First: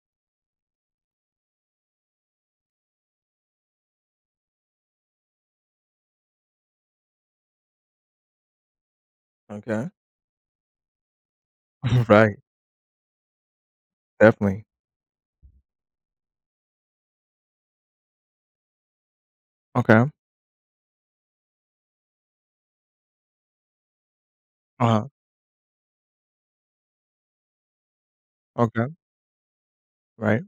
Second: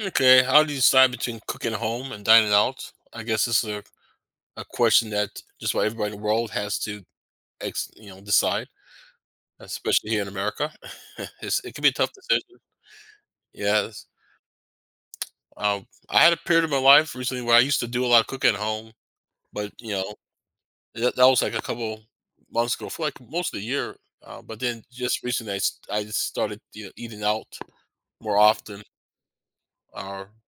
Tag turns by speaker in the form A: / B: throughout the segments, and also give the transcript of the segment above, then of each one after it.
A: Okay, how do you decide between cooking at home and dining out? I guess this is a question that just about everybody in the world has to, decide,
B: Okay.
A: especially here in America. It can be a tough
B: Right,
A: decision. Yes.
B: definitely.
A: I had a period of my life recently where I used to do a lot of cooking at home, but you
B: Okay.
A: know, that, that was like a couple months ago, for like most of the year. But then
B: Uh-huh.
A: just recently, I just started eating out more often,
B: Okay.
A: or
B: Right.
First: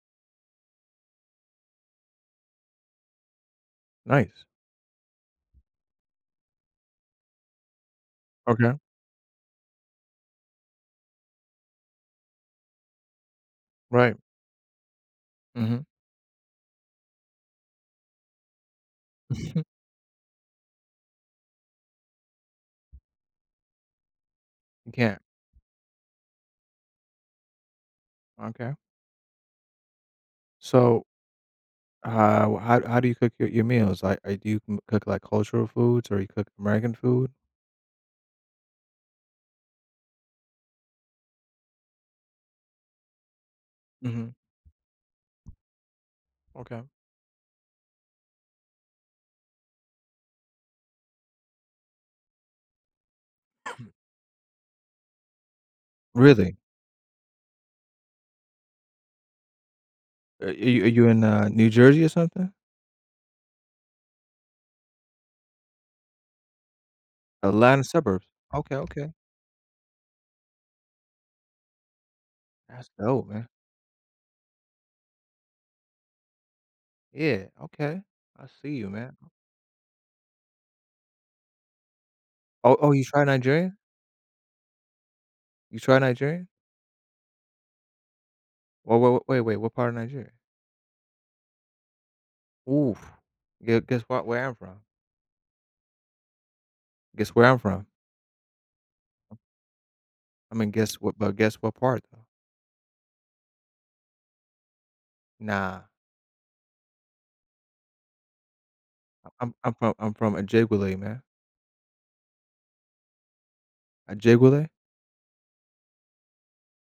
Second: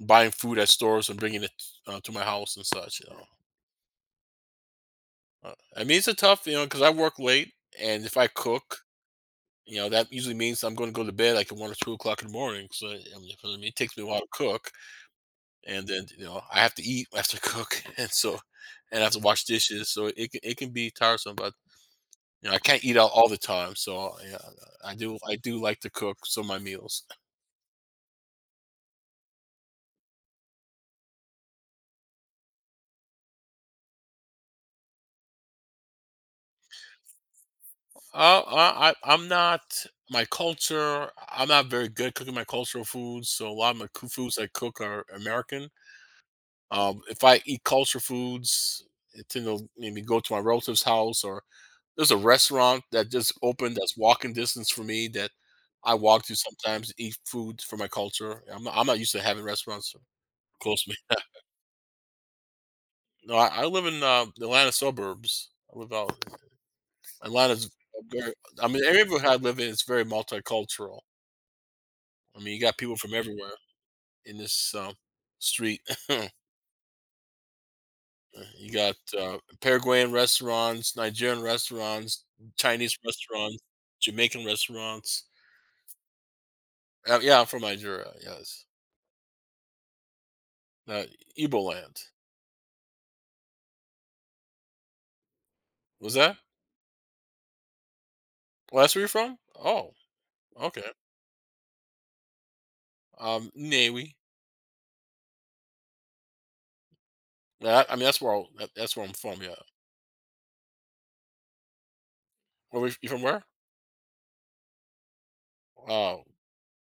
A: buying food at stores and bringing it to my house and such. You know.
B: Nice.
A: I mean, it's a tough, because I work late, and if I
B: Okay.
A: cook, you know, that usually means I'm going to go to bed like at 1 or 2 o'clock in the morning. So, for me, it takes me a
B: Right.
A: while to cook,
B: Mhm.
A: and then I have to eat after I cook, and so, and I have to wash dishes. So it can be tiresome, but you know, I can't eat out all the time. So yeah,
B: You can't.
A: I do like to cook some of my meals.
B: Okay. So, wh how do you cook your meals? Like, do you m cook, like, cultural foods or you cook American food?
A: I'm not my culture. I'm not very good cooking my cultural foods. So a lot of my
B: Mhm.
A: foods I cook are American.
B: Okay.
A: If I eat culture foods, I tend to maybe go to my relative's house, or there's a restaurant that just opened that's walking distance for me that I walk to
B: Really?
A: sometimes to eat food for my culture. I'm not used to having restaurants
B: Are you
A: close
B: are
A: to me.
B: you in, New Jersey or something?
A: no, I live in the Atlanta suburbs. I live out Atlanta's.
B: Atlanta suburbs.
A: Very, I
B: Okay,
A: mean, every
B: okay.
A: neighborhood I live in is very multicultural. I mean, you got
B: That's
A: people from
B: dope, man.
A: everywhere in this street.
B: Yeah, okay. I
A: You
B: see you,
A: got,
B: man.
A: Paraguayan restaurants, Nigerian restaurants,
B: Oh,
A: Chinese
B: you try
A: restaurants,
B: Nigerian?
A: Jamaican restaurants.
B: You try Nigerian?
A: Yeah, I'm from Nigeria, yes.
B: Well, wait, wait, wait, what part of Nigeria?
A: Uh, Igbo land.
B: Ooh, guess what where I'm from.
A: Was that?
B: Guess where I'm from.
A: Well, that's where you're from? Oh,
B: I mean,
A: okay.
B: guess what part though?
A: Nnewi.
B: Nah,
A: Yeah, I mean, that that's where I'm from,
B: I'm
A: yeah.
B: I'm from I'm from Ajigwale, man.
A: Where were you from where?
B: Ajigwale?
A: Oh,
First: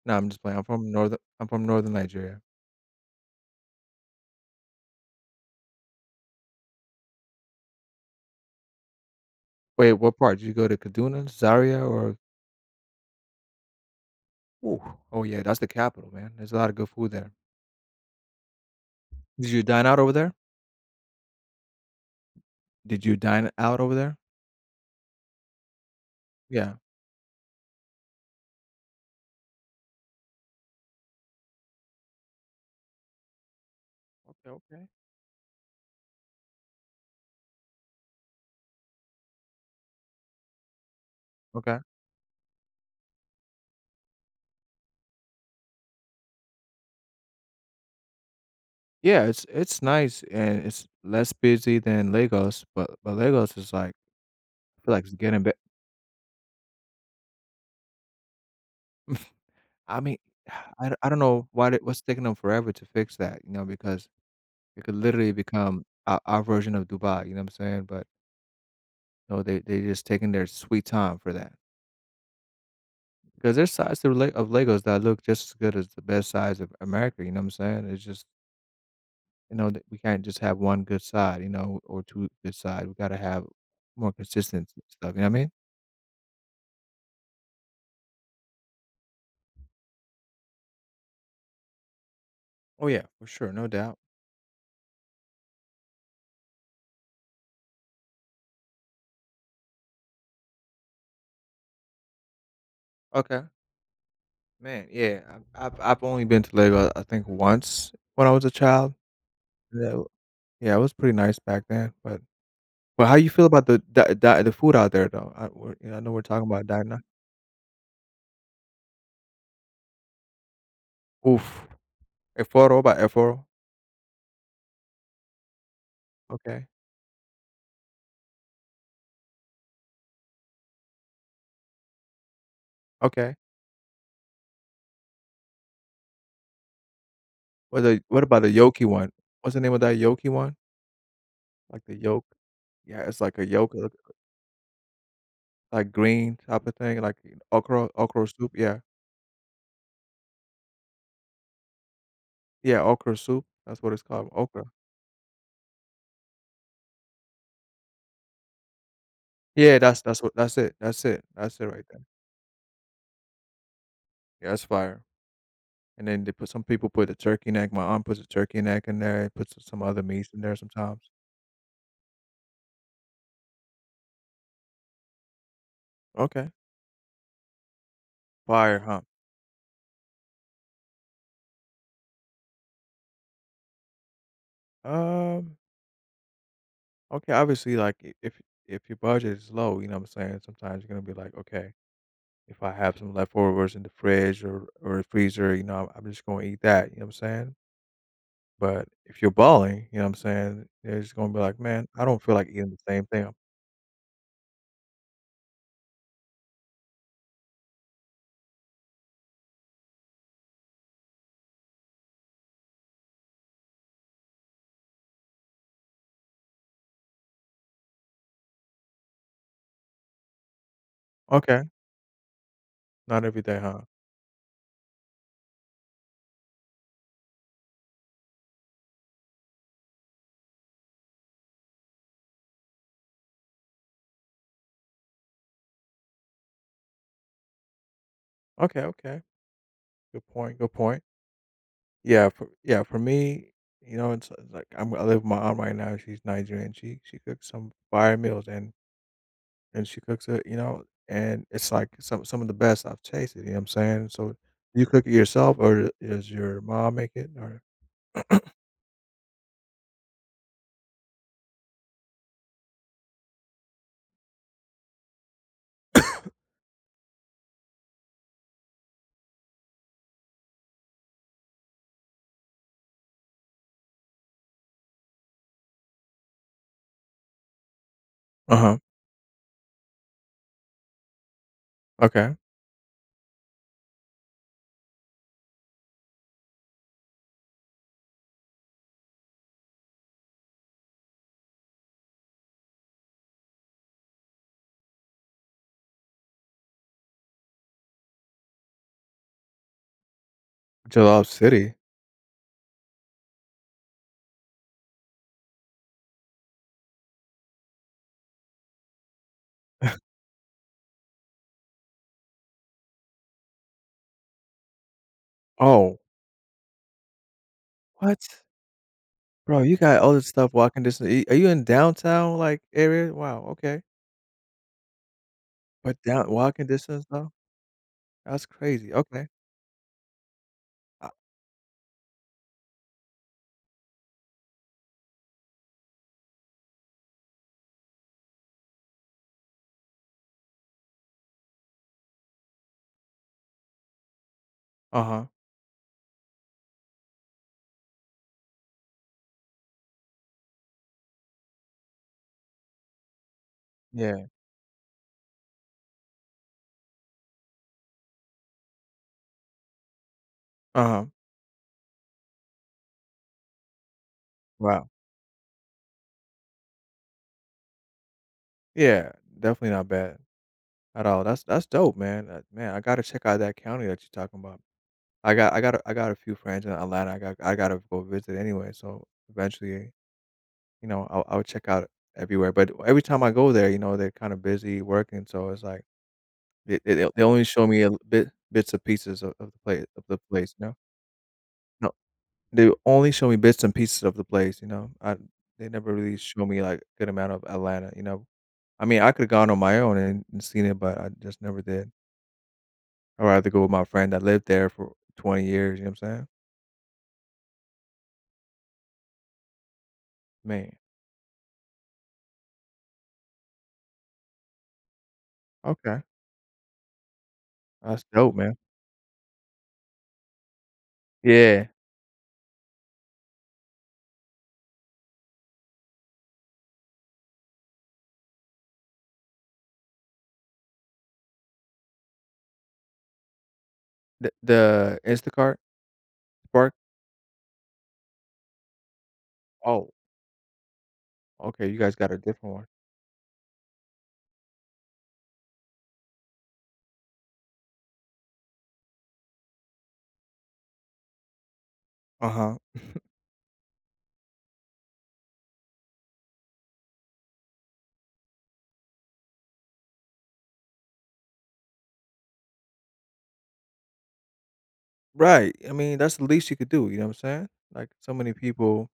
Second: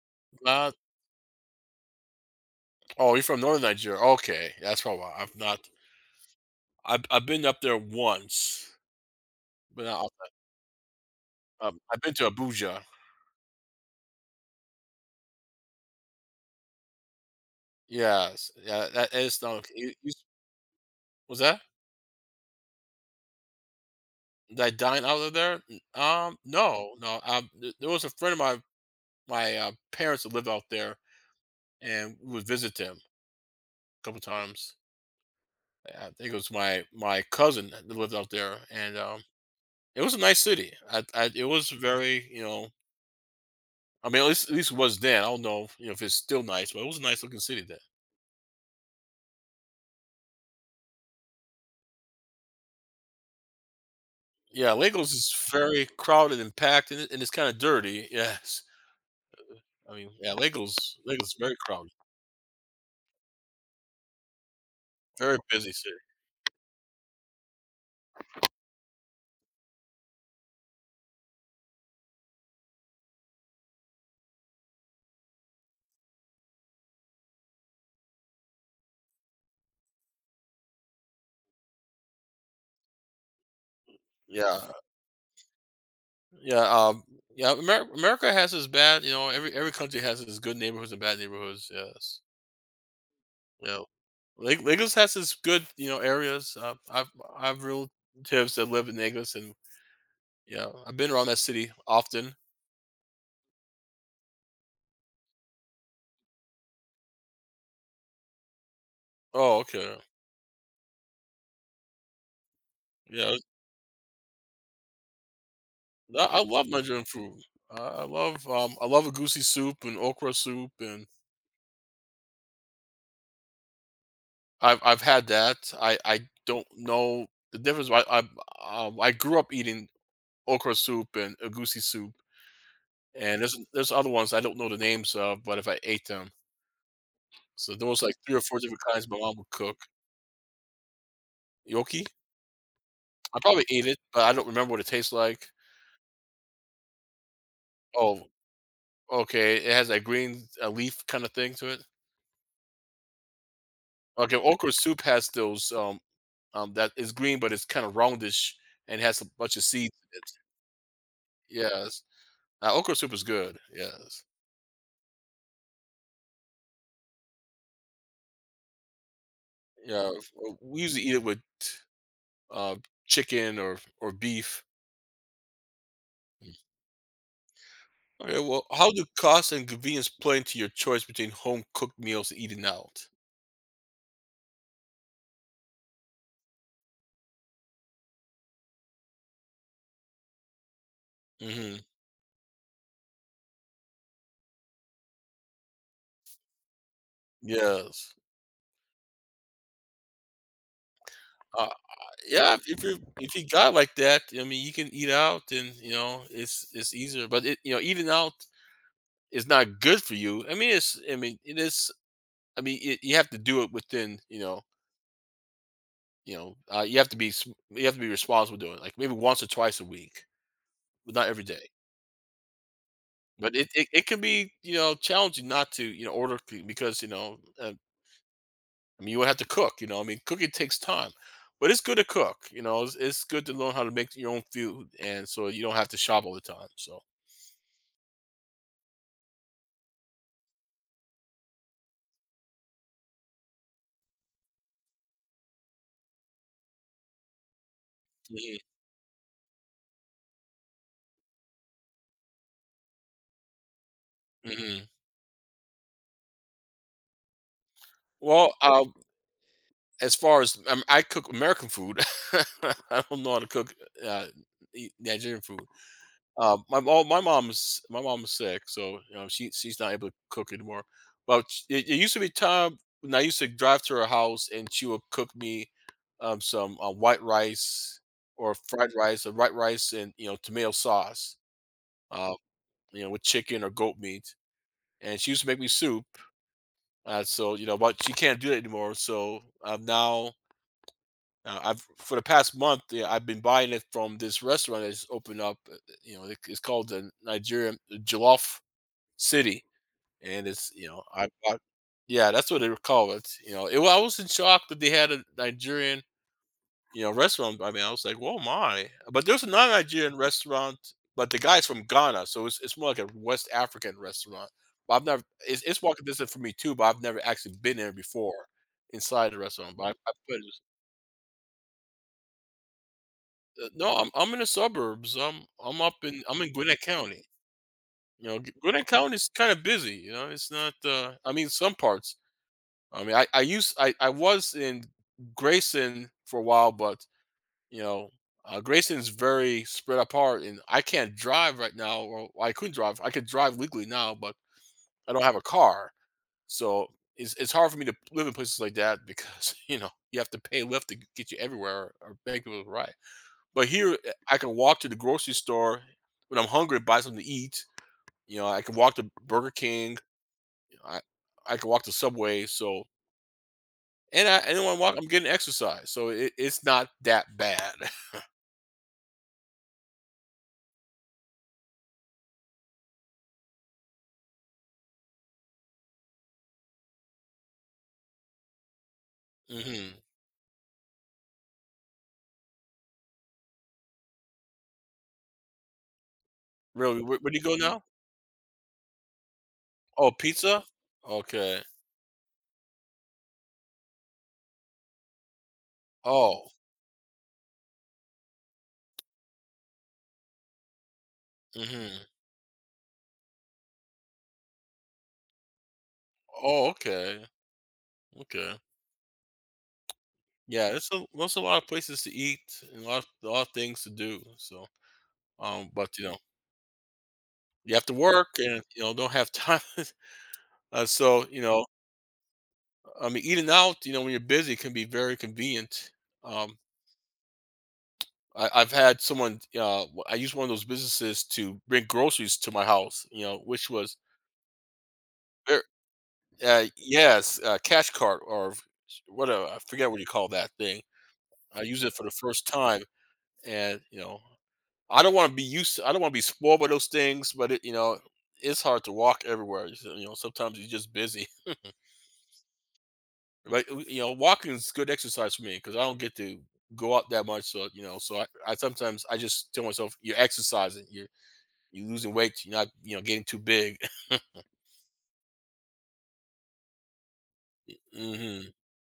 B: No, I'm just playing. I'm
A: not
B: from northern Nigeria.
A: oh, you're from northern Nigeria, okay, that's probably why I've not I've been up there once, but
B: Wait,
A: not
B: what
A: often.
B: part? Did you go to Kaduna, Zaria,
A: I've been
B: or
A: to Abuja.
B: ooh, oh yeah, that's the capital, man. There's a lot of good food there.
A: Yes, yeah, that is
B: Did
A: not
B: you
A: okay.
B: dine
A: You
B: out
A: you
B: over
A: s
B: there?
A: that?
B: Did you dine out over there?
A: That dine out of there? N
B: Yeah.
A: no, no, th there was a friend of my, parents that lived out there, and we would visit them a couple
B: Okay,
A: times.
B: okay.
A: I think it was my cousin that lived out there, and, it was a nice city. I it was
B: Okay.
A: very, you know, I mean, at least it was then. I don't know, you know, if it's still nice, but it was a nice looking city then.
B: Yeah, it's nice and it's less busy than Lagos, but Lagos is like I
A: Yeah,
B: feel like
A: Lagos
B: it's
A: is
B: getting better.
A: very crowded and packed, and it's kinda dirty. Yes. I
B: I
A: mean,
B: mean,
A: yeah, Lagos
B: I don't
A: Lagos is
B: know
A: very
B: why it
A: crowded,
B: was taking them forever to fix that, you know, because it could literally
A: very busy
B: become
A: city.
B: our version of Dubai, you know what I'm saying? But no, they just taking their sweet time for that because there's sides of Le of Legos that look just as good as the best sides of America, you know what I'm saying? It's just, you know, that we can't just have one good side, you know, or 2 good side. We gotta have more
A: Yeah.
B: consistency and stuff, you know what I mean?
A: Yeah, yeah. America, America has its bad. You know, every country has its good neighborhoods and bad neighborhoods. Yes.
B: Oh, yeah, for sure, no
A: You know,
B: doubt.
A: Lagos has its good. You know, areas. I've relatives that live in Lagos, and yeah, I've been around that city often.
B: Okay. Man, yeah, I've only been to Lego, I think, once when I was a child.
A: Oh, okay.
B: Yeah. Yeah, it was pretty nice back then, but how you
A: Yeah,
B: feel about the food out there though? I we're you know, I know we're
A: I
B: talking about
A: love
B: Dina
A: Nigerian food. I love a goosey soup and okra soup, and
B: oof. Enforo by Enforo?
A: I've had that. I
B: Okay,
A: don't know the difference. I grew up eating okra soup and a goosey soup.
B: okay.
A: And there's other ones I don't know the names of, but if I ate them. So there was like
B: What
A: 3 or
B: about the
A: 4 different
B: Yoki
A: kinds
B: one?
A: my mom would
B: What's the name
A: cook.
B: of that Yoki one? Like the
A: Yoki.
B: yolk? Yeah, it's like
A: I
B: a
A: probably
B: yolk,
A: ate it, but I don't remember what it tastes like.
B: like green type of thing, like
A: Oh,
B: okra soup, yeah.
A: okay, it has that green, leaf kinda thing to it?
B: Yeah, okra soup, that's what it's called,
A: Okay,
B: okra.
A: okra soup has those, that is green, but it's kinda roundish and has a bunch of
B: Yeah,
A: seeds in
B: that's
A: it.
B: what that's it, that's it, that's it right
A: Yes.
B: there.
A: Okra soup is good, yes.
B: Yeah, that's fire. And then they put some people put the turkey neck, my aunt puts a turkey neck in there, puts some other
A: Yeah,
B: meats in there
A: we usually
B: sometimes.
A: eat it with, uh, chicken or beef.
B: Okay.
A: Okay, well,
B: Fire,
A: how
B: huh?
A: do cost and convenience play into your choice between home cooked meals and eating out?
B: Um, okay, obviously like if your budget is low, you know what I'm saying? Sometimes you're gonna be like, okay,
A: Hmm.
B: if I have some leftovers in the fridge or the freezer, you know, I'm just gonna eat that, you know what I'm saying?
A: Yes.
B: But if you're balling, you know what I'm saying, they're just gonna be like,
A: Uh,
B: man, I don't feel like
A: yeah,
B: eating
A: if
B: the
A: if you
B: same thing.
A: if you got like that, I mean, you can eat out, and you know, it's easier. But you know, eating out is not good for you. I mean, it's I mean, it is. You have to do it within you know, you know, you have to be you have to be responsible doing it, like maybe once or twice a week, but not every
B: Okay,
A: day.
B: not every
A: But
B: day,
A: it,
B: huh?
A: it, it can be you know challenging not to you know because I mean, you would have to cook, you know. I mean, cooking takes time, but it's good to cook. You know, it's good to learn how to make your own food, and so you don't have to shop all the time. So,
B: Okay, okay. Good point, good point. Yeah, for me, you know, it's like I live with my aunt right now, she's Nigerian. She cooks some fire meals
A: mhm,
B: and she cooks it, you know, and it's like some of the best I've tasted, you know what I'm saying? So, you
A: mhm.
B: cook it yourself or does your mom make it or
A: Well, as far as I cook American food, I don't know how to cook uh, Nigerian food. My mom's sick, so you know she's not able to cook anymore. But it used to be time when I used to drive to her house and she would cook me some white rice or
B: uh-huh,
A: fried rice or white rice and you know tomato sauce, uh,
B: okay.
A: you know with chicken or goat meat, and she used to make me soup. So you know, but she can't do that anymore. So now I've for the past month yeah, I've been buying it from this restaurant that's opened up. You know, it's called the Nigerian Jollof city, and it's you know
B: Jalal
A: I
B: City?
A: yeah, that's what they call it. You know, I was in shock that they had a Nigerian you know restaurant. I mean, I was like, "Whoa, my!" But there's a non-Nigerian restaurant, but the guy's from Ghana, so it's more like a West African restaurant. But I've never it's, it's
B: Oh,
A: walking distance for me too, but I've never actually been there
B: what?
A: before inside the
B: Bro,
A: restaurant.
B: you
A: But
B: got
A: I
B: all this
A: put
B: stuff walking distance. Y are you in downtown, like, area? Wow, okay.
A: no, I'm in the suburbs.
B: But down
A: I'm in
B: walking
A: Gwinnett
B: distance,
A: County.
B: though?
A: You know,
B: That's
A: Gwinnett
B: crazy,
A: County
B: okay.
A: is kind of busy. You know, it's not. I mean, some parts I was in Grayson for a while, but you know, Grayson's very spread apart, and I can't drive right now. Or well, I couldn't drive. I could drive legally now, but
B: Uh
A: I don't
B: huh
A: have a car, so it's hard for me to live in places like that because you know you have to pay Lyft to get you everywhere or beg people to ride. But here,
B: yeah,
A: I can walk to the grocery store when I'm hungry, buy something to eat. You know, I can walk to Burger King. I
B: uh-huh,
A: I can walk to Subway. So and I and when I
B: wow.
A: walk, I'm getting exercise, so it's not that bad.
B: Yeah, definitely not bad at all. That's dope, man, I gotta check out that county that you're talking about. I got a few friends in Atlanta. I gotta go visit anyway, so eventually,
A: Hmm.
B: you know, I'll check out everywhere, but every time I go there, you know, they're kinda busy working, so it's like they they
A: Really,
B: they
A: where do you
B: only
A: go
B: show me
A: now?
B: a l bit bits and pieces of
A: Oh,
B: the place,
A: pizza.
B: you know?
A: Okay.
B: No, they only show me bits and pieces of the place, you know? I they never really show
A: Oh.
B: me, like, good amount of Atlanta, you know? I mean, I could've gone on my own and seen it, but I just never did.
A: Hmm.
B: I'd rather go with my friend that lived there for 20 years, you know what I'm saying?
A: Oh, okay. Okay. Yeah,
B: Man,
A: there's a lot of places to eat and a lot of things to do. So, but
B: okay.
A: you know, you have to
B: That's
A: work
B: dope, man.
A: and you know don't have time. So you know,
B: Yeah.
A: I mean, eating out, you know, when you're busy, can be very convenient. Um, I've had someone. I used one of those businesses to bring groceries to my house. You know, which was
B: The Instacart?
A: ver-
B: Spark?
A: yes, cash cart or whatever. I forget
B: Oh,
A: what you call that thing. I
B: okay, you
A: used it
B: guys
A: for the
B: got a
A: first
B: different one.
A: time, and you know, I don't want to be used. I don't want to be spoiled by those things, but you know, it's hard to walk everywhere. You know, sometimes you're just busy.
B: Uh-huh.
A: But you know, walking is good exercise for me because I don't get to go out that much. So you know, so I sometimes I just tell myself, you're exercising. You losing weight, you're not, you know, getting too big.
B: Right. I mean, that's the least you could do, you know what I'm saying? Like, so many
A: Mhm,
B: people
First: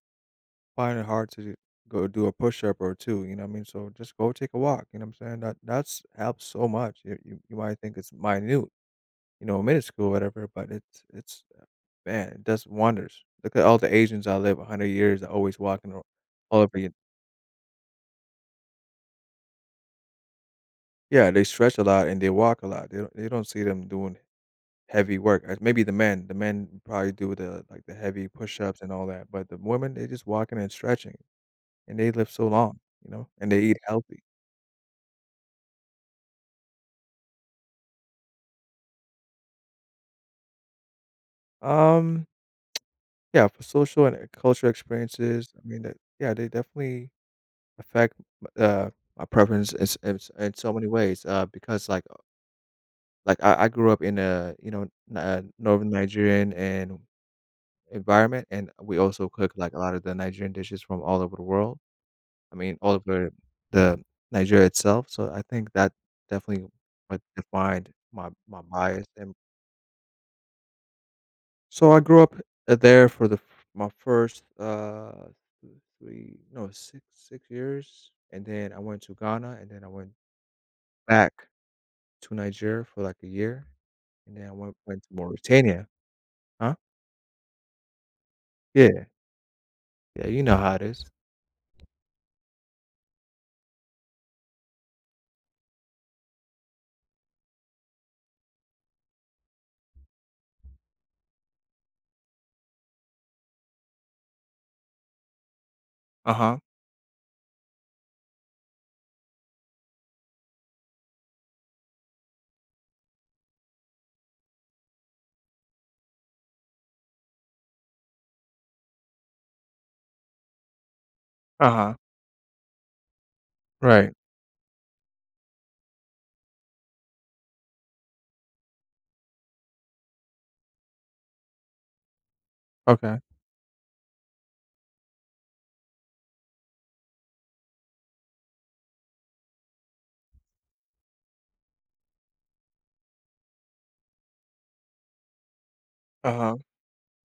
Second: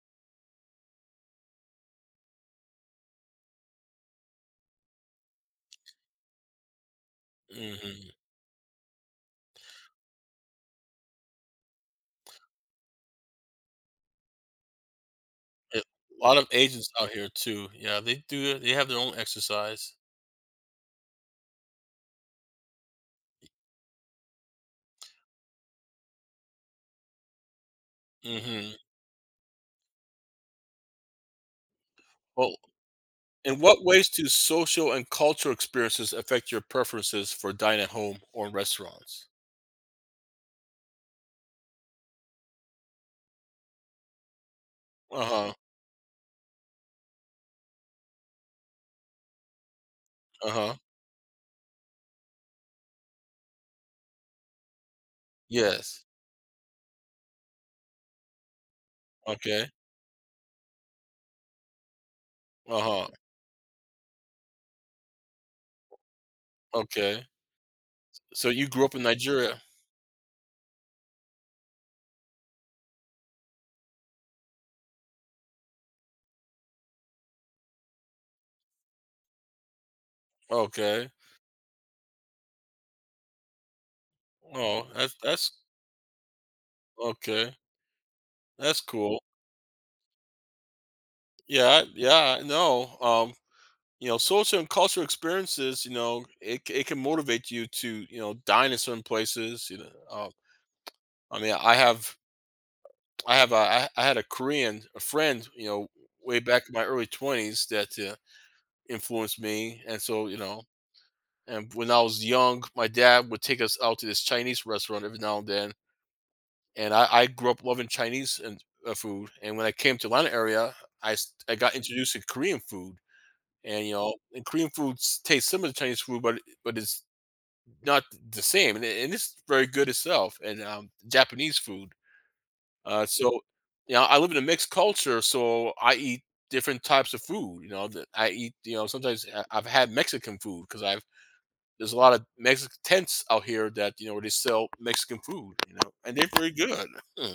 B: find it hard to go do a push-up or 2, you know what I mean? So, just go take a walk, you know what I'm saying? That's helps so much. You might think
A: mhm.
B: it's minute, you know, minuscule, whatever, but it's man, it does wonders. Look at all the Asians I live 100 years, they're always
A: A
B: walking ar
A: lot of
B: all over
A: agents
B: you.
A: out here too. Yeah, they have their own exercise.
B: Yeah, they stretch a lot and they walk a lot. They don't see them doing heavy work, maybe the men probably do the, like, the heavy
A: Mhm.
B: push-ups and all that, but the women, they just walking and stretching, and they live so
A: Well,
B: long, you know, and they
A: in
B: eat
A: what ways
B: healthy.
A: do social and cultural experiences affect your preferences for dining at home or in restaurants?
B: Um, yeah, for social and, cultural experiences,
A: Uh-huh,
B: I mean, that yeah, they definitely affect m my preference is in so
A: uh-huh.
B: many ways, because, like, I grew up in a, you know, N Northern
A: Yes.
B: Nigerian and environment, and we also cook,
A: Okay.
B: like, a lot of the Nigerian dishes from all over the world. I mean, all
A: Uh-huh.
B: over the Nigeria itself, so I think that definitely what
A: Okay.
B: defined my
A: So you grew up in
B: bias, and
A: Nigeria.
B: so I grew up, there for the f my first, uh, th- 3 no, 6 6 years, and then I went to Ghana, and then I went
A: Okay.
B: back to Nigeria for, like, a year, and then I
A: Oh,
B: went to
A: that's
B: Mauritania. Huh?
A: okay. That's
B: Yeah,
A: cool.
B: yeah, you know how it is.
A: Yeah, yeah, I know. Um, you know, social and cultural experiences, you know, it can motivate you to, you know, dine in certain places. You know, I mean, I had a Korean a friend, you know, way
B: Uh-huh,
A: back in my early 20s that influenced me, and so you know, and when I was young, my dad would take us out to this Chinese restaurant every now and then, and I grew up loving Chinese and food, and when I came to Atlanta area, I got
B: uh-huh.
A: introduced to Korean food, and you
B: Right,
A: know, and Korean foods taste similar to Chinese food, but it's not the same, and it's very good itself. And Japanese food.
B: okay.
A: So, you know, I live in a mixed culture, so I eat different types of food. You know, that I eat. You know, sometimes I've had Mexican food because I've there's a lot of Mexican tents out here that you know where they sell Mexican food. You know, and they're very
B: Uh-huh.
A: good. Hmm.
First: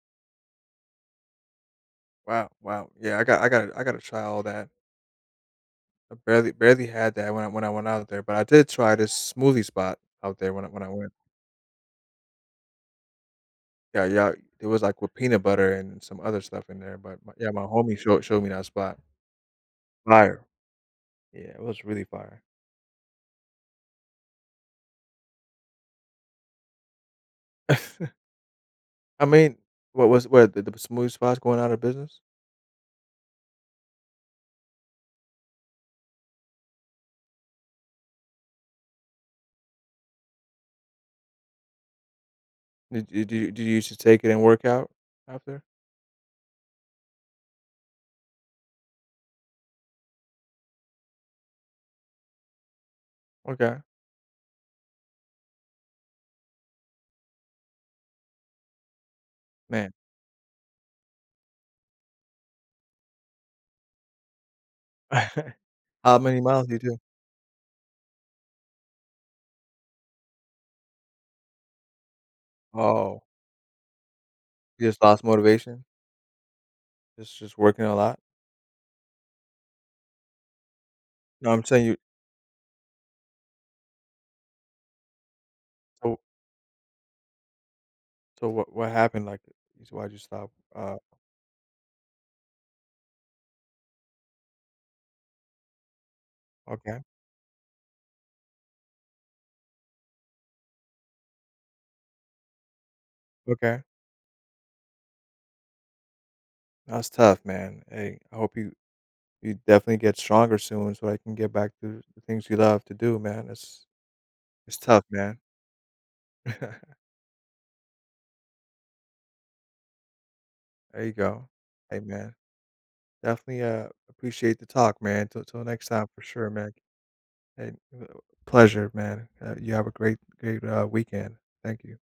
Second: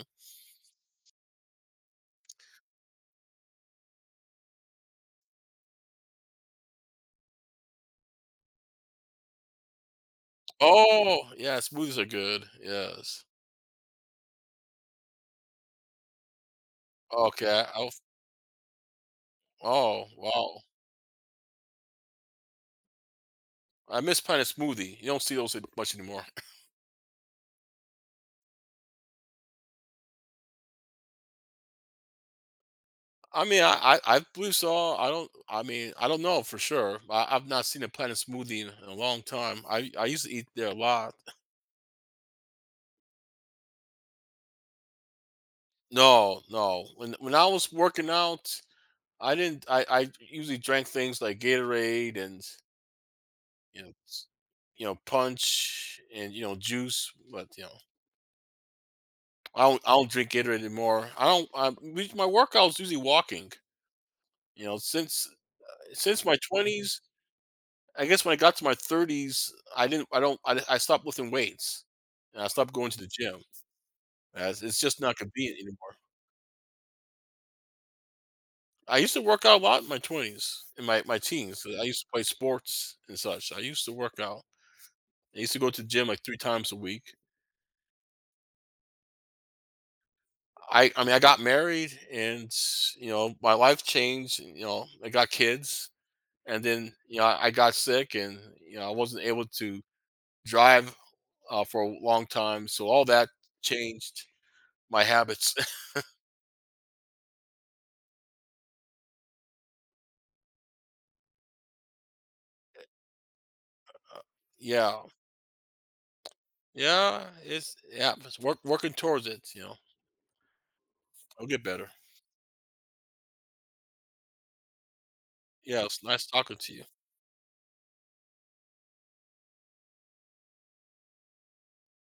B: Wow, wow. Yeah, I gotta try all that. I barely barely had that when I went out there, but I did try this smoothie spot out there when I went.
A: Oh, yeah, smoothies are good. Yes.
B: Yeah, yeah, it was like with peanut butter and some other stuff in there, but yeah, my
A: Okay. I'll,
B: homie showed me that spot.
A: oh,
B: Fire.
A: wow.
B: Yeah, it was really fire.
A: I miss playing a smoothie. You don't see those much anymore.
B: I mean, what was what the smoothie spot's going out of business?
A: I mean, I I believe so. I don't. I mean, I don't know for sure. I've not seen a planet smoothie in a long time. I used to eat there a lot.
B: Did you used to take it and work out after?
A: No, no. When I was working out, I didn't. I usually drank things like Gatorade and
B: Okay,
A: you know, you know, punch and you know, juice. But you know, I don't.
B: man.
A: I don't drink Gatorade anymore. I don't. My workouts usually walking. You know,
B: How
A: since my
B: many miles do you do?
A: twenties, I guess when I got to my 30s, I didn't I don't I stopped lifting weights, and I stopped going to the
B: Oh,
A: gym, as it's
B: you
A: just
B: just
A: not
B: lost
A: convenient
B: motivation.
A: anymore.
B: Just working a lot.
A: I used to work out a lot in my 20s, in my
B: No,
A: teens,
B: I'm
A: so I
B: saying you.
A: used to play sports and such. I used to work out. I used to go to the gym,
B: So
A: like, 3 times a week.
B: what happened? Like, why'd you stop?
A: I mean, I got married and, you know, my life changed, and, you know, I got kids, and then,
B: Okay,
A: you know, I got sick and, you know, I wasn't able to drive, for a long time, so all that
B: okay.
A: changed my habits.
B: That's tough, man. Hey, I hope you you definitely get stronger soon so I can get back to the things you love to do, man. It's
A: Yeah.
B: tough, man.
A: Yeah, it's work working towards it, you know.
B: There you
A: I will
B: go.
A: get better.
B: Hey, man. Definitely appreciate the talk, man. Till
A: Yeah,
B: next
A: it's
B: time for
A: nice
B: sure,
A: talking
B: man.
A: to you.
B: Hey, uh, pleasure, man. You have a great, great weekend. Thank you.